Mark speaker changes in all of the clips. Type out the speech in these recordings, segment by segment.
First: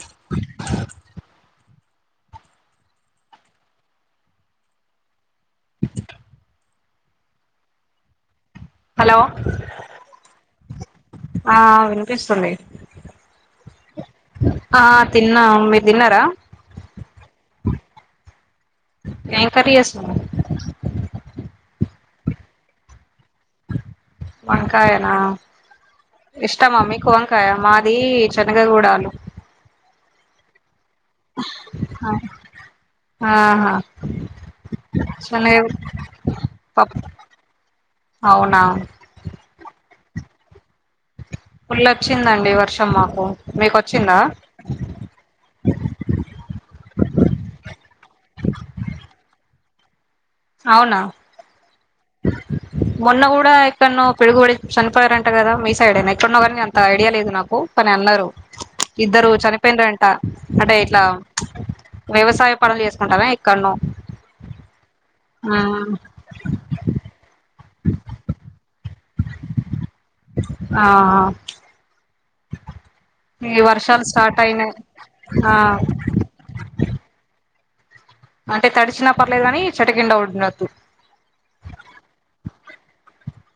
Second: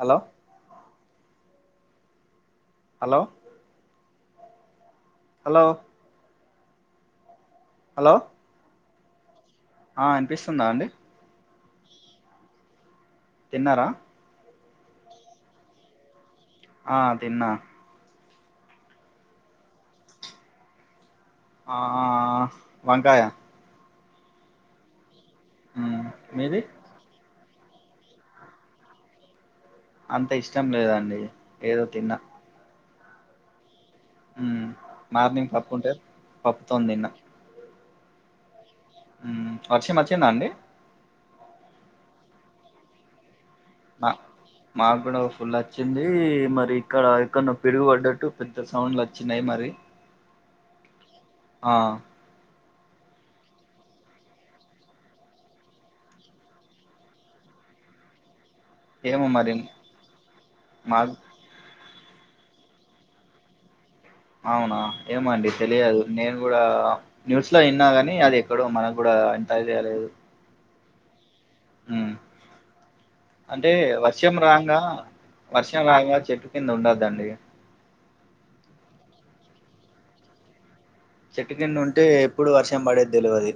Speaker 1: Hello hello hello hello
Speaker 2: hello
Speaker 1: ఆ ఇనిపిస్తుందా అండి
Speaker 2: ఆ వినిపిస్తుందీ
Speaker 1: తిన్నారా
Speaker 2: ఆ తిన్నాం మీర్ తిన్నారా.
Speaker 1: ఆ తిన్నా
Speaker 2: ఏం కర్రీ చేస్తు [inaudible]
Speaker 1: ఆ వంకాయా
Speaker 2: వంకాయనా
Speaker 1: మ్ మీది
Speaker 2: ఇష్టమా మీకు వం కాయా మాదీ చనగగుడాలు.
Speaker 1: అంత ఇష్టం లేదండి ఏదో తిన్నా.
Speaker 2: ఆహా
Speaker 1: ఊ మార్నింగ్
Speaker 2: శనగ
Speaker 1: పప్పుంటే పప్పుతోన్
Speaker 2: పప్పు
Speaker 1: తిన్నా.
Speaker 2: అవునా
Speaker 1: ఊ వర్షం వచ్చిందా అండి.
Speaker 2: ఫుల్ల్ వచ్చిందండి వర్షం మాకూ
Speaker 1: మా మాక్గూడా ఫుల్ వచ్చిందీ మరి. ఇక్కడ ఎక్కడనో పిడుగు పడ్డట్టు పెద్ద సౌండ్లు వచ్చినయి మరి.
Speaker 2: అవునా
Speaker 1: ఆ
Speaker 2: మొన్న గూడా ఎక్కడ్నో పిడుగుబడి చనిపోయారు అంట గదా మీ సైడేనా ఎక్కడనో గానీ అంతా ఐడియా లేదు నాకు పని అన్నరు
Speaker 1: ఏమో
Speaker 2: ఇద్దరూ
Speaker 1: మరి
Speaker 2: చనిపోయిన్ రంటా అంటే ఇట్లా
Speaker 1: మాకు
Speaker 2: ప్చ్ వ్యవసాయ పనులు చేసుకుంటారా ఇక్కడ్నో
Speaker 1: అవునా ఏమో అండి తెలియదు నేను గూడా న్యూస్ లో విన్నా గాని అది ఎక్కడో మనకు. ప్పుడు అదా అంత ఐడియా లేదు
Speaker 2: ఆహా ఈ
Speaker 1: అంటే
Speaker 2: వర్షాలు
Speaker 1: వర్షం
Speaker 2: స్టార్ట్ అయినై
Speaker 1: రాంగా
Speaker 2: ఆ.
Speaker 1: వర్షం రాంగా చెట్టు కింద ఉండద్దండి
Speaker 2: అంటే తడిశినా పర్లేదు గానీ చెట్టుకిండా ఉండొద్దు.
Speaker 1: చెట్టు కిండ ఉంటే ఎప్పుడు వర్షం పడేద్ దెల్వది.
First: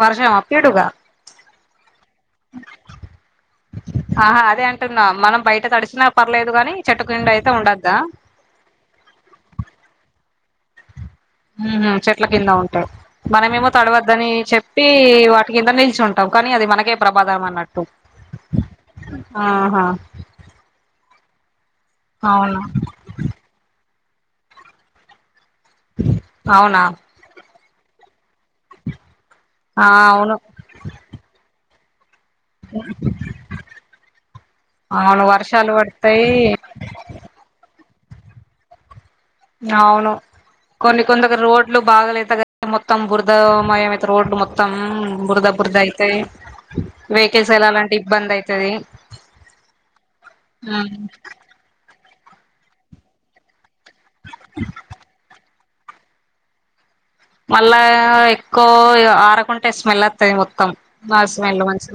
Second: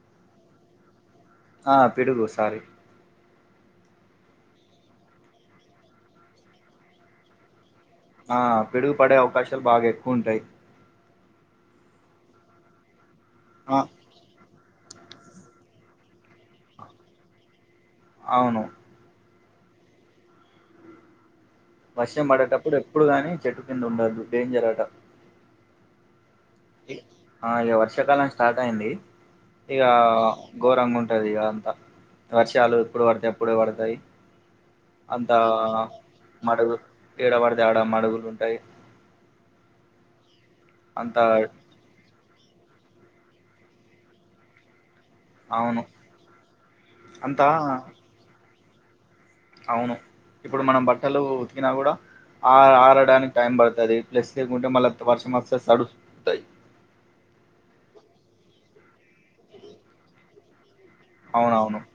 Speaker 2: వర్షమా పిడుగా
Speaker 1: ఆ పిడుగు సారీ
Speaker 2: ఆహా అదే అంటున్నా మనం బయట తడిశినా పర్లేదు గానీ చెట్టు కిండ అయితే ఉండొద్ద్.
Speaker 1: ఆ పిడుగు పడే అవకాశాల్ బాగా ఎక్కువ ఉంటాయి.
Speaker 2: ఊహు చెట్ల కింద ఉంటే మనమేమో
Speaker 1: ఆ
Speaker 2: తడవద్దనీ చెప్ ట్టీ వాటి కింద నిల్చుంటం కానీ అది మనకే ప్రభాదం అన్నట్టు.
Speaker 1: అవును
Speaker 2: ఆహా
Speaker 1: వర్షం
Speaker 2: అవును
Speaker 1: పడేటప్పుడు ఎప్పుడు గానీ చెట్టు కింద ఉండొద్దు డేంజర్ అటా.
Speaker 2: అవునా
Speaker 1: ఆ ఇగ వర్షాకాలం స్టార్ట్ అయిందీ
Speaker 2: ఆ
Speaker 1: ఇగా
Speaker 2: అవును
Speaker 1: గోరంగ ఉంటది ఇగా అంతా. వర్షాలు ఎప్పుడు పడితే అప్పుడే పడతయ్.
Speaker 2: అవును
Speaker 1: అంతా
Speaker 2: వర్షాలు పడతాయి
Speaker 1: మడుగు. ఏడ పడితే ఆడా మడుగులు ఉంటయ్.
Speaker 2: అవును కొన్ని కొందకు రోడ్లు బాగలేత క మొత్తం బురద మయం అయితే రోడ్డు మొత్తం బురద బురద
Speaker 1: అవును
Speaker 2: అయితే
Speaker 1: అంతా
Speaker 2: వెహికల్స్ వెళ్లాలంటే ఇబ్బంది అయితది
Speaker 1: అవును ఇప్పుడు మనం బట్టలు ఉతికినా కూడా ఆ ఆరడానికి టైం పడుతది పడుతది ప్లస్ వర్షం వస్తే తడుస్తాయి
Speaker 2: మళ్ళా ఎక్కువ ఆరకుంటే స్మెల్ అత్తయి మొత్తం ఆ స్మెల్
Speaker 1: అవునవును
Speaker 2: మంచి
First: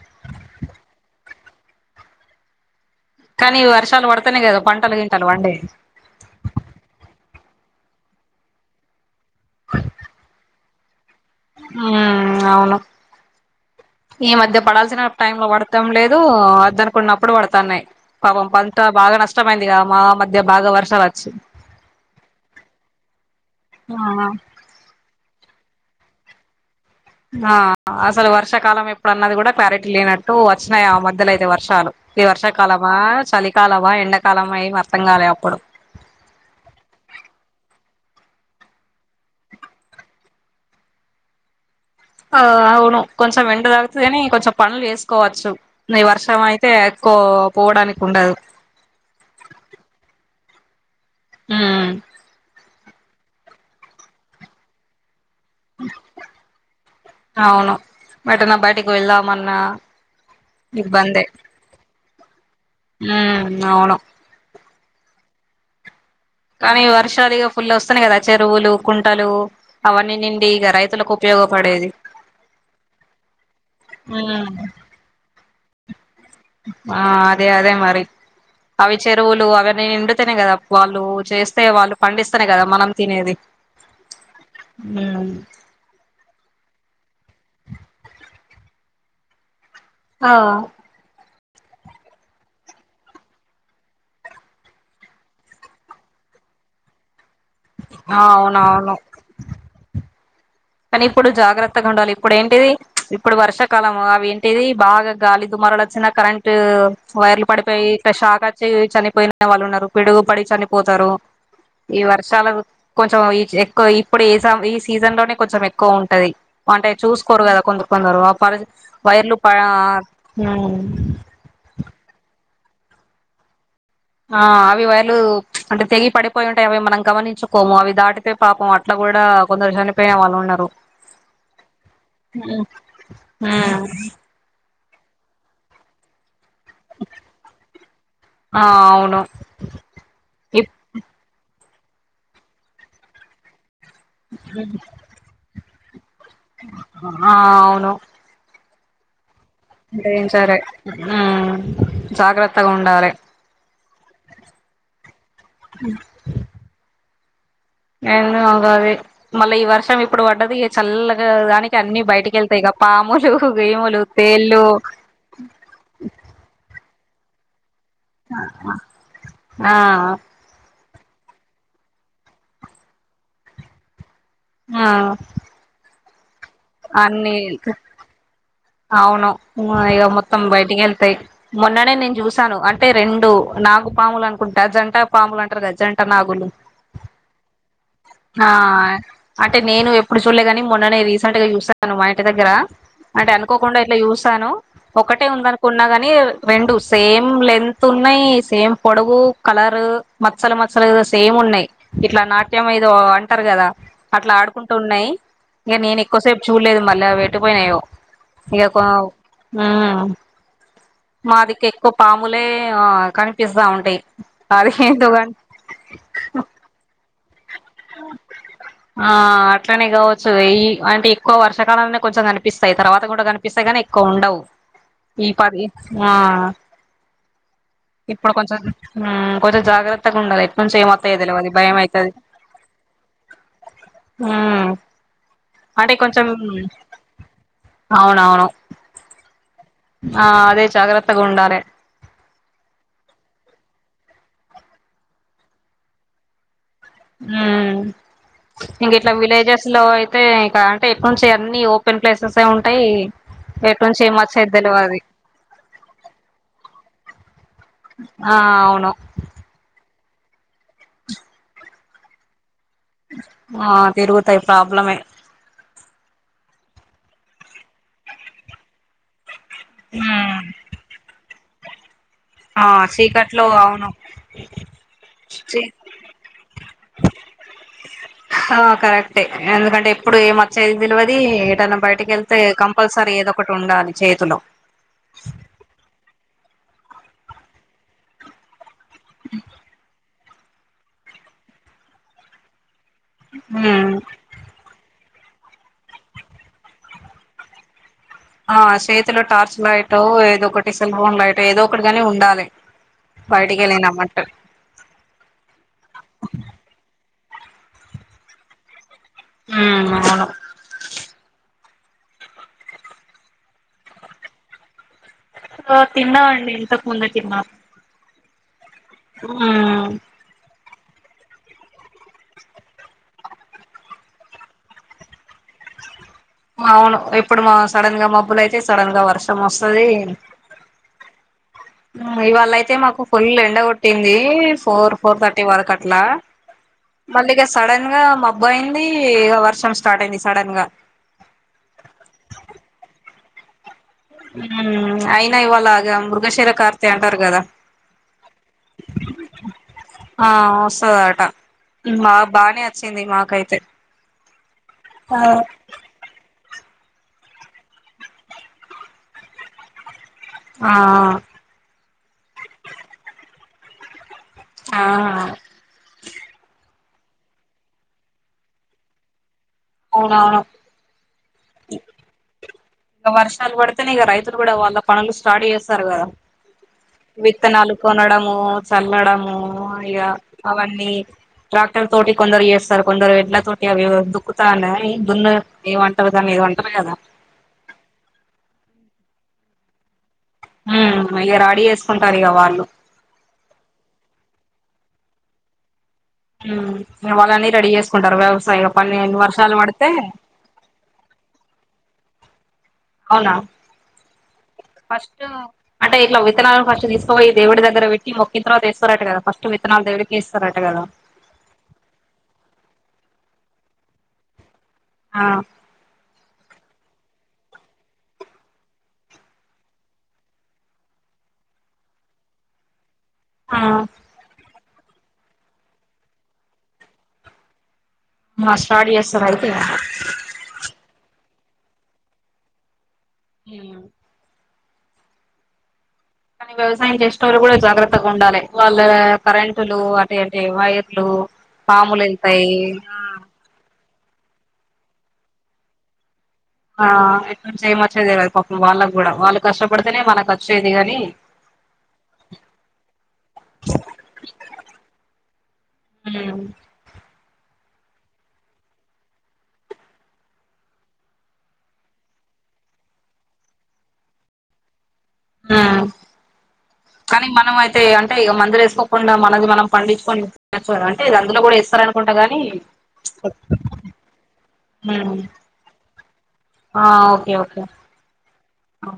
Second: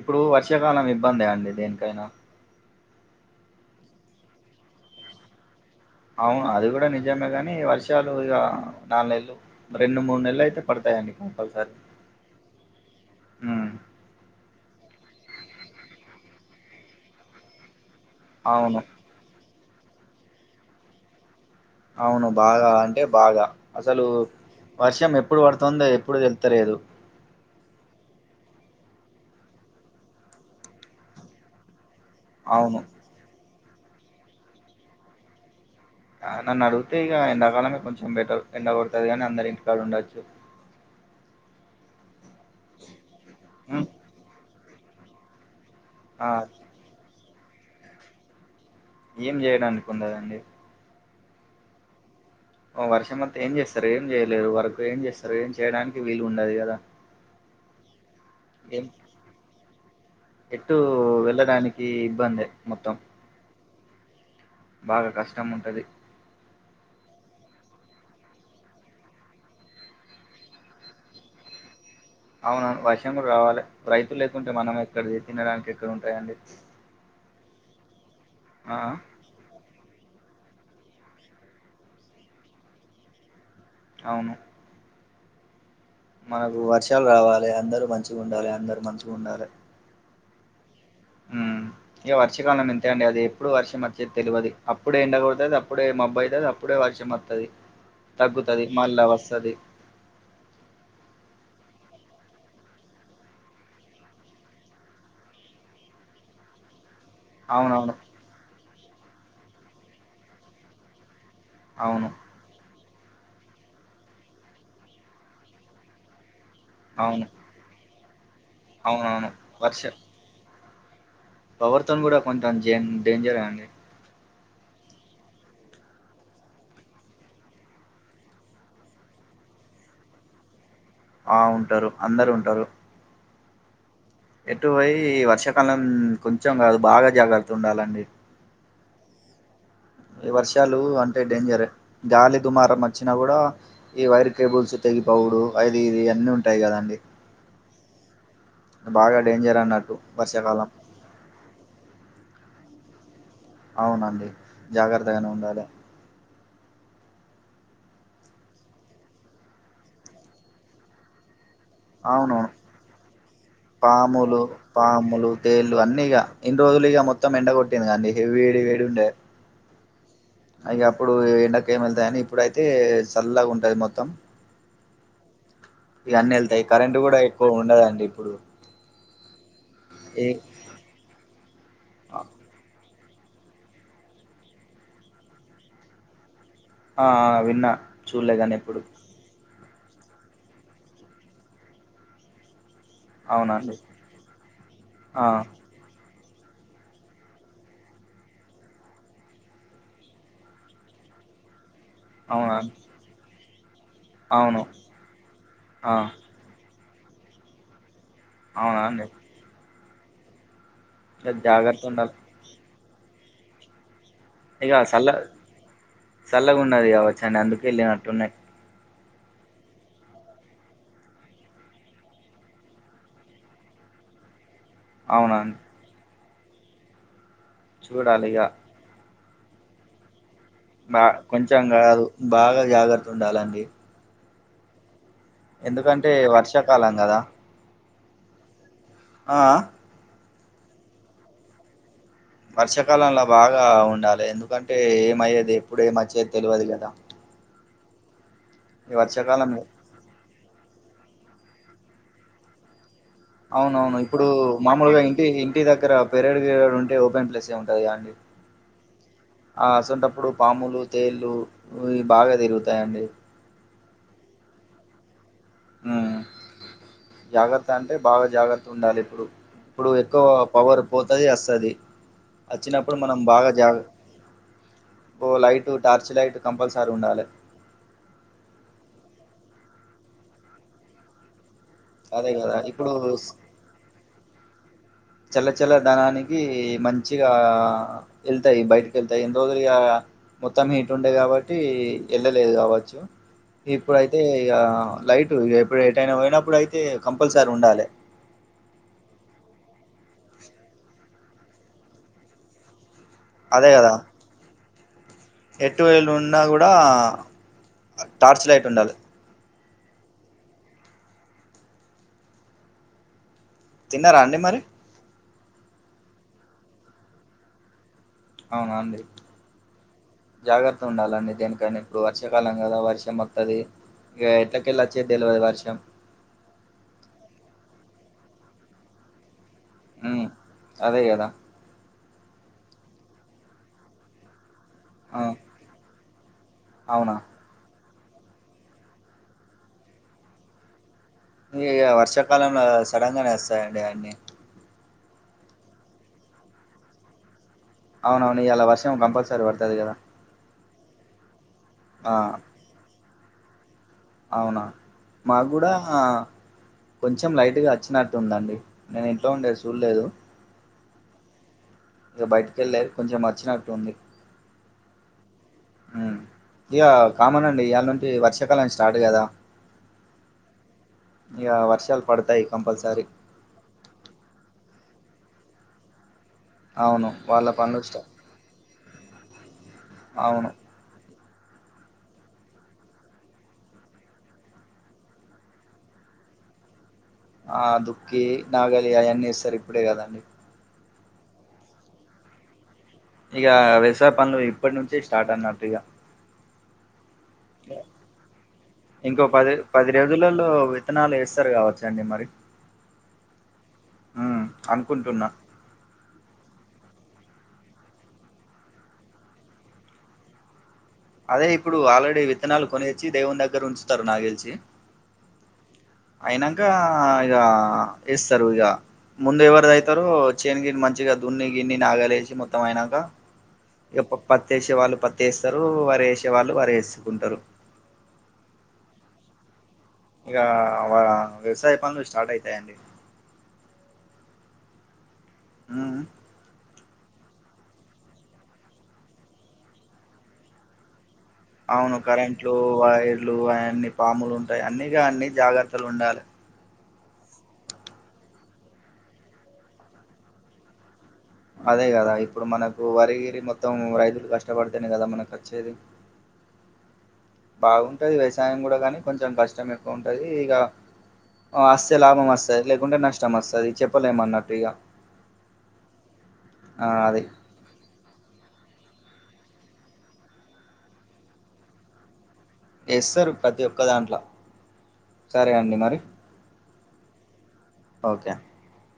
Speaker 1: ఇప్పుడు వర్షాకాలం ఇబ్బందే అండి దేనికైనా
Speaker 2: కానీ వర్షాలు పడితేనే కదా పంటలు గింటిలు పండేది
Speaker 1: అవును అది కూడా నిజమే గాని వర్షాలు ఇక నాలుగు నెలలు రెండు మూడు నెలలు అయితే పడతాయండి కంపల్సరీ
Speaker 2: ఉ అవును
Speaker 1: ఉమ్
Speaker 2: ఈ మధ్య పడాల్సిన టైం లో పడతాం లేదు వద్దనుకున్నప్పుడు పడతాన్నాయి పాపం పంట
Speaker 1: అవును
Speaker 2: అంతా బాగా నష్టమయి దిగ మా మధ్య భాగ వర్షలు వచ్చి
Speaker 1: అవును బాగా అంటే బాగా అసలు వర్షం ఎప్పుడు పడుతు తుందో ఎప్పుడు తెలుస్తలేదు
Speaker 2: ఆ అసలు వర్షాకాలం ఎప్పుడన్నది కూడా క్లారిటీ లేనట్టు వచ్చినాయి ఆ మధ్యలో అయితే వర్షాలు ఈ
Speaker 1: అవును
Speaker 2: వర్షాకాలమా చలికాలమా ఎండాకాలమా ఏమి అర్థం కాలే అప్పుడు
Speaker 1: ఆ నన్ను అడిగితే ఇక ఎండాకాలం ఏ కొంచెం బెటరు ఎండ కొడతది కానీ అందరు ఇంటికాడ ఉండొచ్చు
Speaker 2: ఆ అవును కొంచెం ఎండ
Speaker 1: ఉమ్
Speaker 2: తాకుతది కాని కొంచెం పనులు చేసుకోవచ్చు న
Speaker 1: ఆ
Speaker 2: వర్షం అయితే ఎక్కువ పోవడానికి ఉండదు
Speaker 1: ఏం చేయడానికి ఉండదండి
Speaker 2: హ్మ్మ్
Speaker 1: వర్షం వస్తే ఏం చేస్తారు ఏం చేయలేరు వర్క్ ఏం చేస్తారు ఏం చేయడానికి వీలు ఉండదు కదా
Speaker 2: అవును మటన్నా
Speaker 1: ఏం
Speaker 2: బైటికి వెళ్దమన్న
Speaker 1: ఎటు వెళ్ళడానికి ఇబ్బందే మొత్తం
Speaker 2: ఉ అవును
Speaker 1: బాగా కష్టం ఉంటది
Speaker 2: కానీ వర్షాలు ఇగ ఫుల్ వస్తున్నాయి కదా చెరువులు కుంటలు అవన్నీ నిండి ఇక రైతులకు ఉపయోగ పడేది
Speaker 1: అవును వర్షము రావాలి రైతులు లేకుంటే
Speaker 2: ఉమ్
Speaker 1: మనం ఎక్కడ తినడానికి ఎక్కడ ఉంటాయండి
Speaker 2: ఆ అదే అదే మరి
Speaker 1: ఆ
Speaker 2: అవి చెరువులుు అవన్నీ నిం స్తే కదా వాళ్ళు చేస్తే వాళ్ళు పండిస్తేనే కదా మనం తినేది
Speaker 1: అవును
Speaker 2: హు
Speaker 1: మనకు వర్షాలు రావాలే అందరు మంచిగా ఉండాలి అందరు మంచిగా ఉండాలే
Speaker 2: ఆ
Speaker 1: ఇక వర్షకాలం ఇంతే అండి అది ఎప్పుడు వర్షం వచ్చేది తెల్వది అప్పుడే ఎండ కొడతాది అప్పుడే మబ్బు అయితది అప్పుడే వర్షం వస్త తగ్గుతుది
Speaker 2: అవునవును
Speaker 1: మళ్ళా వస్తది
Speaker 2: కానీ ఇప్పుడు జాగ్రత్తగా ఉండాలి ఇప్పుడు ఏంటిది ఇప్పుడు వర్షాకాలము అవి ఏంటిది బాగా గాలిదుమ్మ్ మరడచ్చిన కరెంట్ వైర్లు పడిపోయి
Speaker 1: అవునవును
Speaker 2: ఇట షాక్ వచ్చి చనిపోయిన వాళ్ళు ఉన్నారు పిడుగు పడి చనిపోతారు ఈ
Speaker 1: అవును
Speaker 2: వర్షాలు కొంచెం ఎక్కువ ఇప్పుడు ఏ ఈ సీజన్ లోనే కొంచెం ఎక్కువ ఉంటది అంటే
Speaker 1: అవును
Speaker 2: చూసుకోరు కదా కొందరు కొందరు పర
Speaker 1: అవునవును
Speaker 2: వైర్లు ప
Speaker 1: వర్ష
Speaker 2: హు
Speaker 1: పవర్తో కూడా కొంచెం డేంజరే అండి
Speaker 2: ఆ అవి వైర్లు అంటే తెగి పడిపోయి ఉంటాయి అవి మనం గమనించుకోము అవి దాటితే పాపం అట్లా కూ డా కొందరు చనిపోయినవాళ్ళు ఉన్నారు
Speaker 1: ఆ ఉంటారు అందరు ఉంటారు
Speaker 2: మ్
Speaker 1: ఇటు పోయి ఈ వర్షాకాలం కొంచెం కాదు బాగా జాగ్రత్త ఉండాలండి
Speaker 2: అ అవును
Speaker 1: ఈ వర్షాలు అంటే డేంజర్ గాలి దుమారం వచ్చినా కూడా ఈ వైర్ కేబుల్స్
Speaker 2: ఇప్
Speaker 1: తెగిపోవుడు అది ఇది అన్నీ ఉంటాయి కదండి
Speaker 2: ఆ అవును
Speaker 1: బాగా డేంజర్ అన్నట్టు
Speaker 2: చుఇంచాలే
Speaker 1: వర్షాకాలం
Speaker 2: మ్ జాగ్రత్తగా ఉండాలే
Speaker 1: అవునండి జాగ్రత్తగానే ఉండాలి
Speaker 2: ఏందో కాది మళ్ళ ఈ వర్షం ఇప్పుడు పడ్డది ఇగ చల్లగా గాలి
Speaker 1: అవును
Speaker 2: గీములు
Speaker 1: పాములు
Speaker 2: తేళ్ళు
Speaker 1: పాములు తేళ్ళు అన్నిీగా ఇన్ని రోజులు ఇగ మొ త్తం ఎెండ కొట్టింది కదండీ ఇగ వేడి వేడుంటే
Speaker 2: ఆ
Speaker 1: ఇగ అప్పుడు ఎండకేం వెళ్తాయని ఇప్పుడుైతే చల్లగుంటది మొత్తం
Speaker 2: ఆ
Speaker 1: ఇగ అన్నేళ్తాయి కరెంట్ కూడా
Speaker 2: అన్ని
Speaker 1: ఎక్కువ ఉండదండి ఇప్పుడు
Speaker 2: అవును ఇగ
Speaker 1: ఏ
Speaker 2: మొత్తం బయటికేళ్తాయి మొన్ననే నేను చూసాను అం టే రెండు నాగు పాములనుకుంటా జంట పాములు అంటారు కద జంట నాగులు
Speaker 1: అ ఆ విన్నా
Speaker 2: ఆ
Speaker 1: చూడలేగాని ఎప్పుడు
Speaker 2: అంటే నేను ఎప్పుడు చూడలేగాని మొన్ననే రీసెంట్ గా చూస్తాను మా ఇంటి దగ్గర అంటే అను
Speaker 1: అవునా అండి
Speaker 2: కోకుండా ఇట్లా చూసాను
Speaker 1: ఆ
Speaker 2: ఒకటే ఉందనుకున్నా గాని రెండు సేమ్ లెంత్ ఉన్నాయి్ సేమ్ పొడవు కలర్ మచ్చలు మచ్చలు సేమ్ ఉన్నాయి్ ఇట్లా
Speaker 1: అవునా
Speaker 2: నాట్యం ఏదో అంటారు కదా అట్లా
Speaker 1: అవును
Speaker 2: ఆడుకుంటూ ఉన్నాయి ఇగ
Speaker 1: ఆ
Speaker 2: నేను ఎక్కువసేపు చూడలేదు మళ్ళ అవి ఎటుపోయినాయో ఇగ
Speaker 1: అవునా
Speaker 2: కొ
Speaker 1: అండి
Speaker 2: మ్
Speaker 1: ఇగ
Speaker 2: మాదిక్కు
Speaker 1: జాగ్రత్త
Speaker 2: ఎక్కువ
Speaker 1: ఉండాలి
Speaker 2: పాములే అ కనిపిస్తా ఉంటాయి
Speaker 1: ఇక చల్ల
Speaker 2: అదేందో గాని
Speaker 1: చల్లగాన్నది కవచ్చండి అందుకే వెళ్ళనట్టున్నాయి
Speaker 2: ఆ అట్లనే కావచ్చు ఈ అంటే ఎక్కువ వర్షాకాలంలనే కొంచెం కనిపిస్తాయి తర్వాత కూడా కనిపిస్తాయి గానీ ఎ క్కువుండవ్ ఈ
Speaker 1: అవునా అండి
Speaker 2: పది ఆ
Speaker 1: చూడాలి
Speaker 2: ఇప్పుడు
Speaker 1: ఇగ
Speaker 2: కొంచెం మ్ కొంచం జాగ్రత్తగా ఉండాలే ఎటు నుంచి
Speaker 1: బా
Speaker 2: ఏమొత్తయో తెలవది
Speaker 1: కొంచెం కాదు
Speaker 2: భయంమయితది
Speaker 1: బాగా జాగ్రత్త ఉండాలండి
Speaker 2: మ్ అంటే
Speaker 1: ఎందుకంటే
Speaker 2: కొంచెం
Speaker 1: వర్షాకాలం కదా
Speaker 2: అవునవును
Speaker 1: ఆ అ
Speaker 2: ఆ అదే జాగ్రత్తగ ఉండాలే
Speaker 1: వర్షాకాలంల బాగా ఉండాలే ఎందుకంటే ఏమయ్యేది ఎప్పుడు ఏమచ్చేది తెలువదు కదా
Speaker 2: ఇంగ
Speaker 1: ఈ
Speaker 2: ఇట్లా
Speaker 1: వర్షాకాలంలో
Speaker 2: విలేజెస్ లో అయితే ఇంకా అంటే ఇటు నుంచి అన్నిీ ఓపెన్ ప్లేసెస్ ఉంటాయి
Speaker 1: అవునవును
Speaker 2: ఎట్నుంచి ఏం
Speaker 1: ఇప్పుడు
Speaker 2: వచ్చేది
Speaker 1: మామూలుగా
Speaker 2: తెలవది
Speaker 1: ఇంటి ఇంటి దగ్గర పెరడు గిరడు ఉంటే ఓపెన్ ప్లేసే ఉంటాది క అండి
Speaker 2: ఆ అవును
Speaker 1: ఆ అసొంటప్పుడు పాములు తేళ్ళు బాగా తిరుగు
Speaker 2: ఆ తిరుగుతాయి ప్రాబ్లమే
Speaker 1: ఉ జాగ్రత్త అంటే బాగా జాగ్రత్త ఉండాలి ఇప్పుడు ఇప్పుడు ఎక్కువ
Speaker 2: మ్
Speaker 1: పవర్ పోతది వస్తది
Speaker 2: ఆ
Speaker 1: వచ్చినప్పుడు మనం
Speaker 2: చీకట్లో
Speaker 1: బాగా జాగ
Speaker 2: అవును
Speaker 1: ఓ
Speaker 2: చీ
Speaker 1: లైటు టార్చ్ లైట్ కంపల్సరీ ఉండాలే
Speaker 2: హా కరెక్టే ఎందుకంటే ఎప్పుడు ఏం వచ్చేది తెలువది ఎటన బయటిక
Speaker 1: అదే
Speaker 2: వెళ్తే
Speaker 1: కదా ఇప్పుడు
Speaker 2: కంపల్సరీ ఏదో ఒకటి ఉండాలి చేతిలో
Speaker 1: చల్లచల్లదనానికి మంచిగ ఎల్తయి బయటి ఎల్తయి ఇన్ని రోజులు ఇగ మొత్తం హీట్ ఉండే కాబట్టి వెళ్ళలేదు కావచ్
Speaker 2: ఉమ్
Speaker 1: ఇప్పుడైతే ఇగా లైట్ ఎప్పుడు ఎటైనా పోయినప్పుడు అయితే కంపల్సరీ ఉండాలే
Speaker 2: ఆ చేతిలో టార్చ్ లైట్ ఏదో ఒకటి సెల్ ఫోన్ లైట్ ఏదో ఒకటి గాని ఉండాలే
Speaker 1: అదే కదా
Speaker 2: బయటికెళ్లినమటు
Speaker 1: ఎటు ఏలు ఉన్నా కూడా టార్చ్ లైట్ ఉండాలే
Speaker 2: ఊ అవును
Speaker 1: తిన్నారా అండి మరి
Speaker 2: ఆ తిన్నావండి ఇంతకు ముందే తిన్నాం
Speaker 1: అవునా అండి జాగ్రత్త ఉండాలండి దేనికన్నా ఇప్పుడు వర్షాకాలం కదా వర్షం అత్తది ఇగ ఎట్ల కెల్ వచ్చేది తెలువది వర్షం
Speaker 2: అవును ఎప్పుడు మా సడన్ గా మబ్బులు అయితే సడన్ గా వర్షం వస్తది.
Speaker 1: ఉమ్ అదే కదా
Speaker 2: ఊ ఇవాళ అయితే మాకు ఫుల్ ఎండ కొట్టింది ఫోర్ ఫోర్
Speaker 1: ఆ
Speaker 2: థర్టీ వరకు అట్లా
Speaker 1: అవునా
Speaker 2: మళ్ళీ ఇగ సడన్ గా మబ్బు అయింది ఇగ వర్షం స్టార్ట్ అయింది సడన్ గా
Speaker 1: ఇగ వర్షాకాలంల సడన్ గానే వస్తాయండీ ఆ
Speaker 2: ఊ అయినా ఇవాళ గా మృగశిర కార్తె అంటారు కదా
Speaker 1: అవునవును ఇయాల వర్షం కంపల్సరీ వడ్డది కదా
Speaker 2: వాట
Speaker 1: ఆ
Speaker 2: మాక్ బానే వచ్చింది మాకైతే
Speaker 1: అవునా
Speaker 2: ఆ
Speaker 1: మాకు కూడా కొంచెం లైట్ గా వచ్చినట్టు ఉందండి నేను ఇంట్లో ఉండేది చూలేదు
Speaker 2: ఆ
Speaker 1: ఇక బయటికి వెళ్లేద్ కొంచెం వచ్చినట్టు ఉంది
Speaker 2: ఆ
Speaker 1: ఊ ఇక కామన్ అండి ఇయాల్ నుంచి వర్షాకాలం స్టార్ట్ కదా
Speaker 2: అవునవును
Speaker 1: ఇక వర్షాలు పడతాయి కంపల్సరీ
Speaker 2: ఇక వర్షాలు పడితేనే ఇక రైతులు కూడా వాళ్ళక్ పనులు స్టార్ట్ చేస్తారు కదా
Speaker 1: అవును వాళ్ళ
Speaker 2: విత్తనాలు
Speaker 1: పనులు స్టా
Speaker 2: కొనడము చల్లడము ఇక
Speaker 1: అవును
Speaker 2: అవన్నీ ట్రాక్టర్ తోటి కొందరు ఏస్తారు కొందరు ఎడ్ల తోటి అవి వద్దు కొత్తనాని దున్నర్ ఏమంటర్ దాని ఏదో అంటరు కదా
Speaker 1: ఆ దుకి నాగలి అవన్నీ ఏస్తరు ఇప్పుడే కదండీ
Speaker 2: ఆ రడీ చేసుకుంటారు ఇక వాళ్ళు
Speaker 1: ఇగ వ్యవసాయ పనులు ఇప్పటి నుంచే స్టార్ట్ అన్నట్టు ఇగ
Speaker 2: ఊ ఇగ వాళ్ళని రెడీ చేసుకుంటారు వ్యవసాయ పన్నయన్ని ఇగ
Speaker 1: ఇంకో పది
Speaker 2: వర్షాలు పడితే
Speaker 1: పది రోజులలో విత్తనాలు వేస్తారు కావచ్చండి మరి
Speaker 2: అవునా
Speaker 1: ఉమ్,
Speaker 2: ఫస్ట్
Speaker 1: అనుకుంటున్నా
Speaker 2: అంటే ఇట్ల విత్తనాలు ఫస్ట్ తీస్ పోయి దేవుడు దగ్గరవేట్టి ముక్కి తర్వాత ఎస్తారట గదా ఫస్ట్ విత్తనాలు దేవుడికిఇస్తారట గదా.
Speaker 1: అదే ఇప్పుడు ఆల్రెడీ విత్తనాలు కొనిచ్చి దేవుని దగ్గర ఉంచుతారు నా గ్గెలిసి.
Speaker 2: ఆ.
Speaker 1: అయినక్క ఇగ ఏస్తారు ఇగ. ముందు ఎవరిదైతో చేన్ గిన్ మంచిగా దున్ని గిన్ని నాగా లేషి మొత్తం అయినక్క.
Speaker 2: ఆ
Speaker 1: ఇగ ప పత్తి ఎసే వాళ్ళు పత్తి ఎస్తారు వరీ ఎసే వాళ్ళు వరీ ఎసుకుంటారు.
Speaker 2: మా స్టార్ట్ జేస్తార అయితే.
Speaker 1: వ్యవససాయ పనులు స్టాట్ అయితయండి.
Speaker 2: ఉమ్.
Speaker 1: అ ఆ.
Speaker 2: కానీ వ్యవసాయం జెస్టోళ్లు వాళ్ళు గూడా జాగ్రత్తగా ఉండాలే వాళ్లు ఏ కరెంటులు అటు ఏటే వైర్లు.
Speaker 1: అవును
Speaker 2: పాములు వెళ్తాయి
Speaker 1: కరెంట్లు వైర్లు అయన్ని పాములు ఉం. ఆయన్నీ గాన్ని జాగ్రత్తలు ఉండాలే.
Speaker 2: ఆ ఎట్లా నుంచి ఏమోచ్చేది తెలువద్ పాపం వాళ్ళగుడా వాళ్ళు కష్టపడితేనే మనకచ్చేది గాని.
Speaker 1: అదే గదా ఇప్పుడు మనకు వరగిరి మొత్తం రైతులు కష్టబడితేనే గదా మనకు అచ్చేది.
Speaker 2: అం.
Speaker 1: బాగుంటది వ్యవసాయం గూడా గనీ కొంచం కష్టం ఎక్కో ఉంటది ఇగ. అ అస్తే లాభం అస్తది లేకుంటే నష్టం అస్తది చెప్పలేమన్నట్టు ఇగ.
Speaker 2: అ మ్
Speaker 1: ఆ అది
Speaker 2: కనీ మనం అయితే ఇగ అంతే ఇగ మందులు ఏస్. తప్పకుండా మనది మనం పండించ్చుకొని తినచ్చు అంటే ఇదీ అందులో కూడా ఏస్తారనుకుంట గానీ.
Speaker 1: ఏస్తరు ప్రతి ఒక్క దాంట్ల
Speaker 2: [unintelligible]
Speaker 1: సరే అండి మరి
Speaker 2: ఆ ఓకే ఓకే.
Speaker 1: ఓకే.
Speaker 2: ఆ.